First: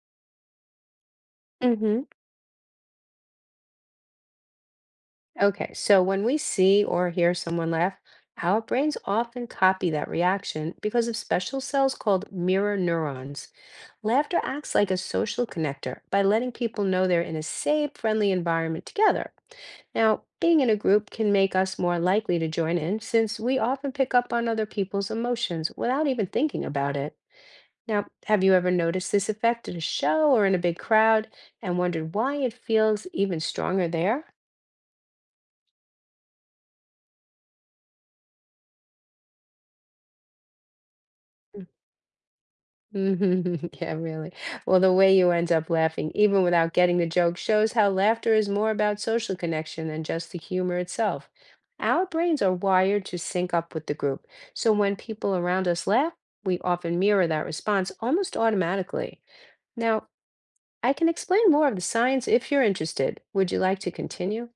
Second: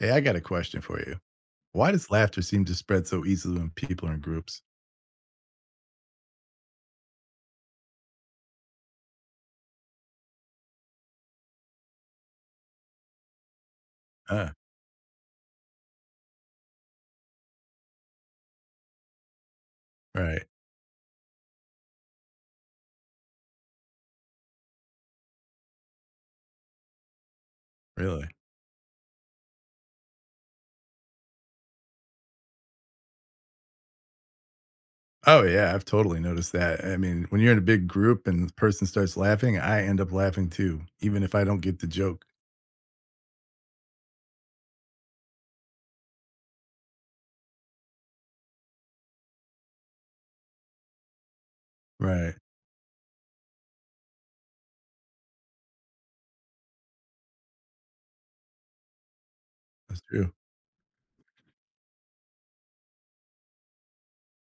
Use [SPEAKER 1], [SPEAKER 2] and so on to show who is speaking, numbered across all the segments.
[SPEAKER 1] Hey, I got a question for you. Why
[SPEAKER 2] Mm-hmm.
[SPEAKER 1] does laughter seem to spread so easily when people are in groups?
[SPEAKER 2] Okay, so when we see or hear someone laugh, our brains often copy that reaction because of special cells called mirror neurons. Laughter
[SPEAKER 1] Ah,
[SPEAKER 2] acts like a social connector by letting people know they're in a safe, friendly environment together. Now,
[SPEAKER 1] right.
[SPEAKER 2] being in a group can make us more likely to join in since we often pick up on other people's emotions without even thinking about it. Now,
[SPEAKER 1] Really?
[SPEAKER 2] have you ever noticed this effect at a show or in a big crowd and wondered why it feels even stronger there?
[SPEAKER 1] Oh, yeah. I've totally noticed that. I mean, when you're in a big group and the person starts laughing, I end up laughing too, even if I don't get the joke.
[SPEAKER 2] Mhm. Yeah, really. Well, the way you end up laughing, even without getting the joke, shows how laughter is more about social connection than just the humor itself. Our
[SPEAKER 1] Right.
[SPEAKER 2] brains are wired to sync up with the group. So when people around us laugh, we often mirror that response almost automatically.
[SPEAKER 1] That's
[SPEAKER 2] Now,
[SPEAKER 1] true.
[SPEAKER 2] I can explain more of the science if you're interested. Would you like to continue?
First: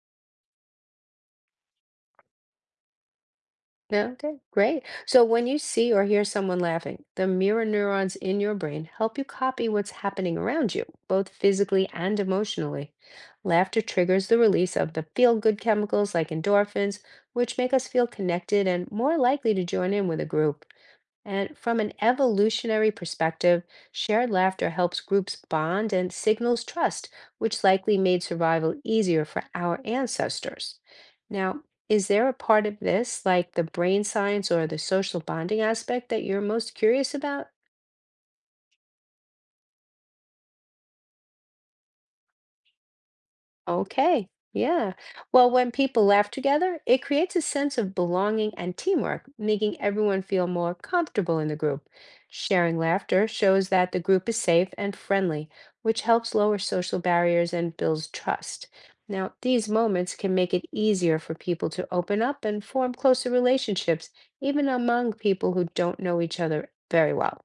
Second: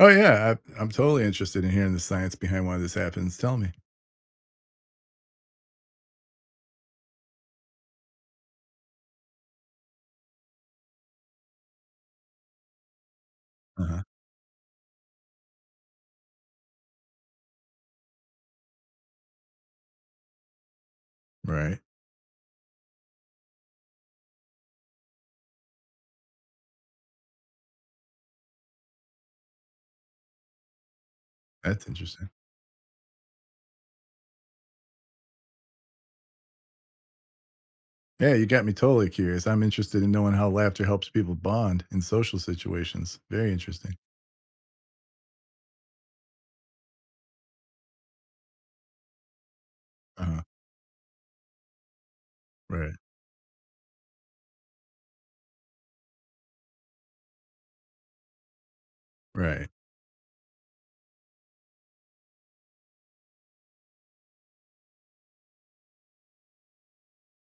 [SPEAKER 1] Oh, yeah. I'm totally interested in hearing the science behind why this happens. Tell me.
[SPEAKER 2] Yeah, okay, great. So when you see or hear someone laughing, the mirror neurons in your brain help you copy what's happening around you, both physically and emotionally. Laughter
[SPEAKER 1] Uh huh.
[SPEAKER 2] triggers the release of the feel-good chemicals like endorphins, which make us feel connected and more likely to join in with a group. And from
[SPEAKER 1] Right.
[SPEAKER 2] an evolutionary perspective, shared laughter helps groups bond and signals trust, which likely made survival easier for our ancestors. Now,
[SPEAKER 1] That's
[SPEAKER 2] is there
[SPEAKER 1] interesting.
[SPEAKER 2] a part of this, like the brain science or the social bonding aspect, that you're most curious about?
[SPEAKER 1] Yeah, you got me totally curious. I'm interested in knowing how laughter helps people bond in social situations. Very interesting.
[SPEAKER 2] Okay. Yeah. Well, when people laugh together, it creates a sense of belonging and teamwork, making everyone
[SPEAKER 1] Uh huh.
[SPEAKER 2] feel more comfortable in the group. Sharing
[SPEAKER 1] Right.
[SPEAKER 2] laughter shows that the group is safe and friendly, which helps lower social barriers and builds trust. Now, these
[SPEAKER 1] Right.
[SPEAKER 2] moments can make it easier for people to open up and form closer relationships, even among people who don't know each other very well.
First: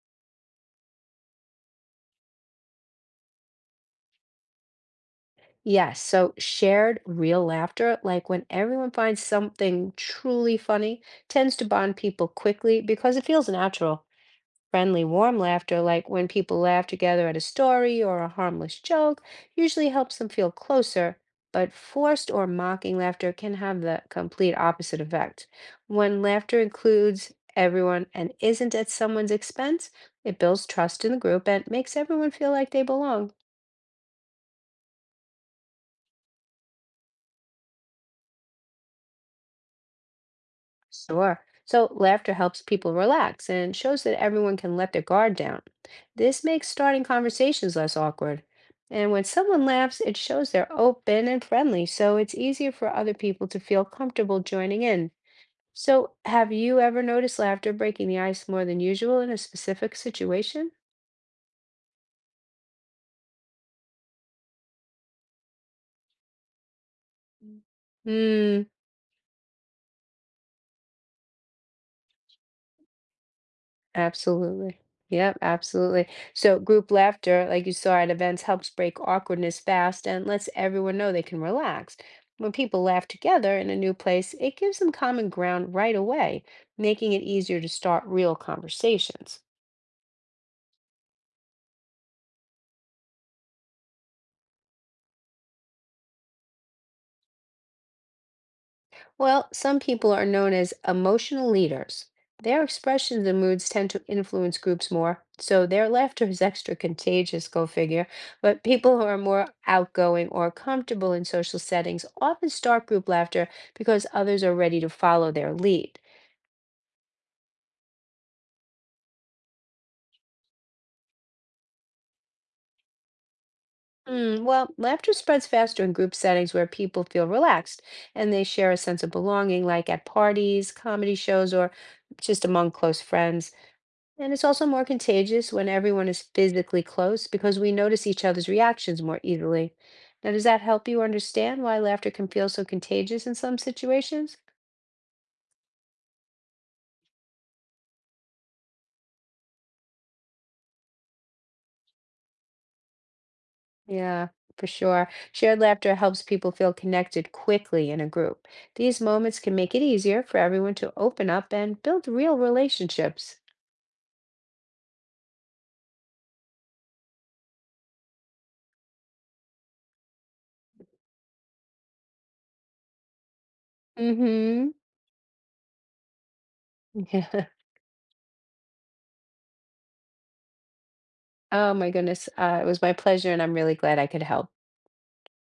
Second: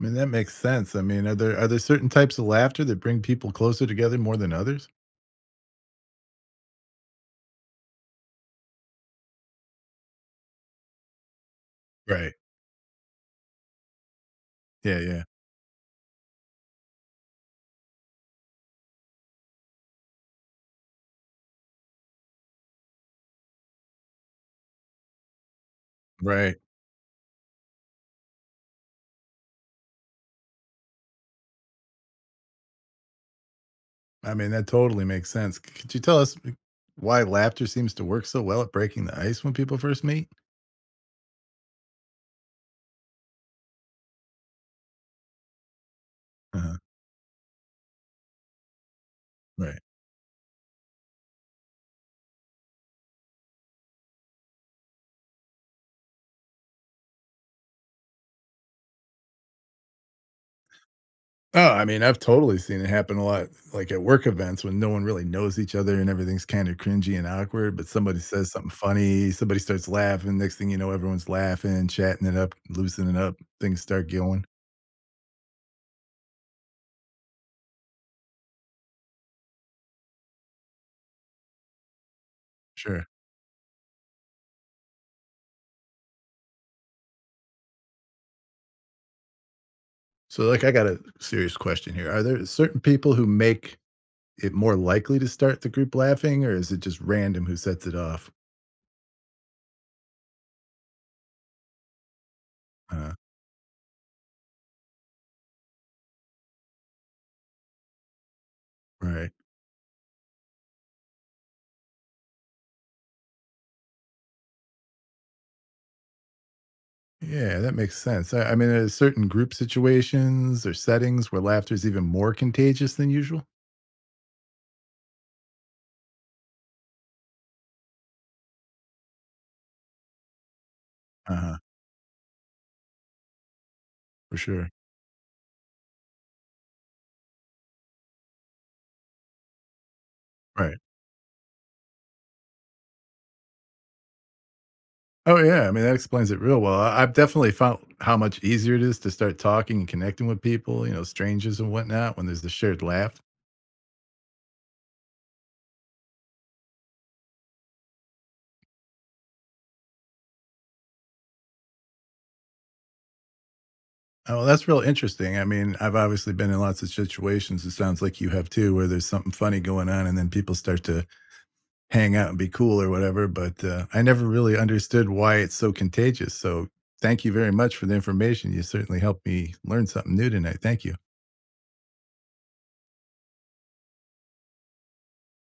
[SPEAKER 1] I mean, that makes sense. I mean, are there certain types of laughter that bring people closer together more than others?
[SPEAKER 2] Yes, so shared real laughter, like when everyone finds something truly funny, tends to bond people
[SPEAKER 1] Right.
[SPEAKER 2] quickly because it feels natural.
[SPEAKER 1] Yeah,
[SPEAKER 2] Friendly,
[SPEAKER 1] yeah.
[SPEAKER 2] warm laughter, like when people laugh together at a story or a harmless joke, usually helps them feel closer. But forced or mocking laughter can have the complete opposite effect. When
[SPEAKER 1] Right.
[SPEAKER 2] laughter includes everyone and isn't at someone's expense, it builds trust in the group and makes everyone feel like they belong.
[SPEAKER 1] I mean, that totally makes sense. Could you tell us why laughter seems to work so well at breaking the ice when people first meet?
[SPEAKER 2] Sure. So laughter helps people relax and shows that everyone can let their guard down. This makes
[SPEAKER 1] Uh-huh.
[SPEAKER 2] starting conversations less awkward. And when someone
[SPEAKER 1] Right.
[SPEAKER 2] laughs, it shows they're open and friendly, so it's easier for other people to feel comfortable joining in. So, have you ever noticed laughter breaking the ice more than usual in a specific situation?
[SPEAKER 1] Oh, I mean, I've totally seen it happen a lot, like at work events when no one really knows each other and everything's kind of cringy and awkward. But somebody says
[SPEAKER 2] Hmm.
[SPEAKER 1] something funny, somebody starts laughing. Next thing you know, everyone's laughing, chatting it up, loosening up. Things start going.
[SPEAKER 2] Absolutely. Yep, absolutely. So group laughter, like you saw at events, helps break awkwardness fast and lets everyone know they can relax. When people laugh
[SPEAKER 1] Sure.
[SPEAKER 2] together in a new place, it gives them common ground right away, making it easier to start real conversations.
[SPEAKER 1] So, like, I got a serious question here. Are there certain people who make it more likely to start the group laughing, or is it just random who sets it off?
[SPEAKER 2] Well, some people are known as emotional leaders. Their
[SPEAKER 1] Uh,
[SPEAKER 2] expressions and moods tend to influence groups more, so their laughter is extra contagious, go figure. But people who are
[SPEAKER 1] right.
[SPEAKER 2] more outgoing or comfortable in social settings often start group laughter because others are ready to follow their lead.
[SPEAKER 1] Yeah, that makes sense. I mean, are there certain group situations or settings where laughter is even more contagious than usual?
[SPEAKER 2] Hmm, well, laughter spreads faster in group settings where people feel relaxed and they share a sense of belonging, like at parties, comedy
[SPEAKER 1] Uh
[SPEAKER 2] shows,
[SPEAKER 1] huh.
[SPEAKER 2] or just among close friends. And
[SPEAKER 1] For
[SPEAKER 2] it's also
[SPEAKER 1] sure.
[SPEAKER 2] more contagious when everyone is physically close because we notice each other's reactions more easily. Now, does that
[SPEAKER 1] Right.
[SPEAKER 2] help you understand why laughter can feel so contagious in some situations?
[SPEAKER 1] Oh, yeah. I mean, that explains it real well. I've definitely found how much easier it is to start talking and connecting with people, you know, strangers and whatnot, when there's the shared laugh.
[SPEAKER 2] Yeah, for sure. Shared laughter helps people feel connected quickly in a group. These moments can make it easier for everyone to open up and build real relationships.
[SPEAKER 1] Oh, well, that's real interesting. I mean, I've obviously been in lots of situations. It sounds like you have too, where there's something funny going on, and then people start to hang out and be cool or whatever. But I never really
[SPEAKER 2] Mm-hmm.
[SPEAKER 1] understood why it's so contagious. So, thank you
[SPEAKER 2] Yeah.
[SPEAKER 1] very much for the information. You certainly helped me learn something new tonight. Thank you.
[SPEAKER 2] Oh my goodness. It was my pleasure, and I'm really glad I could help.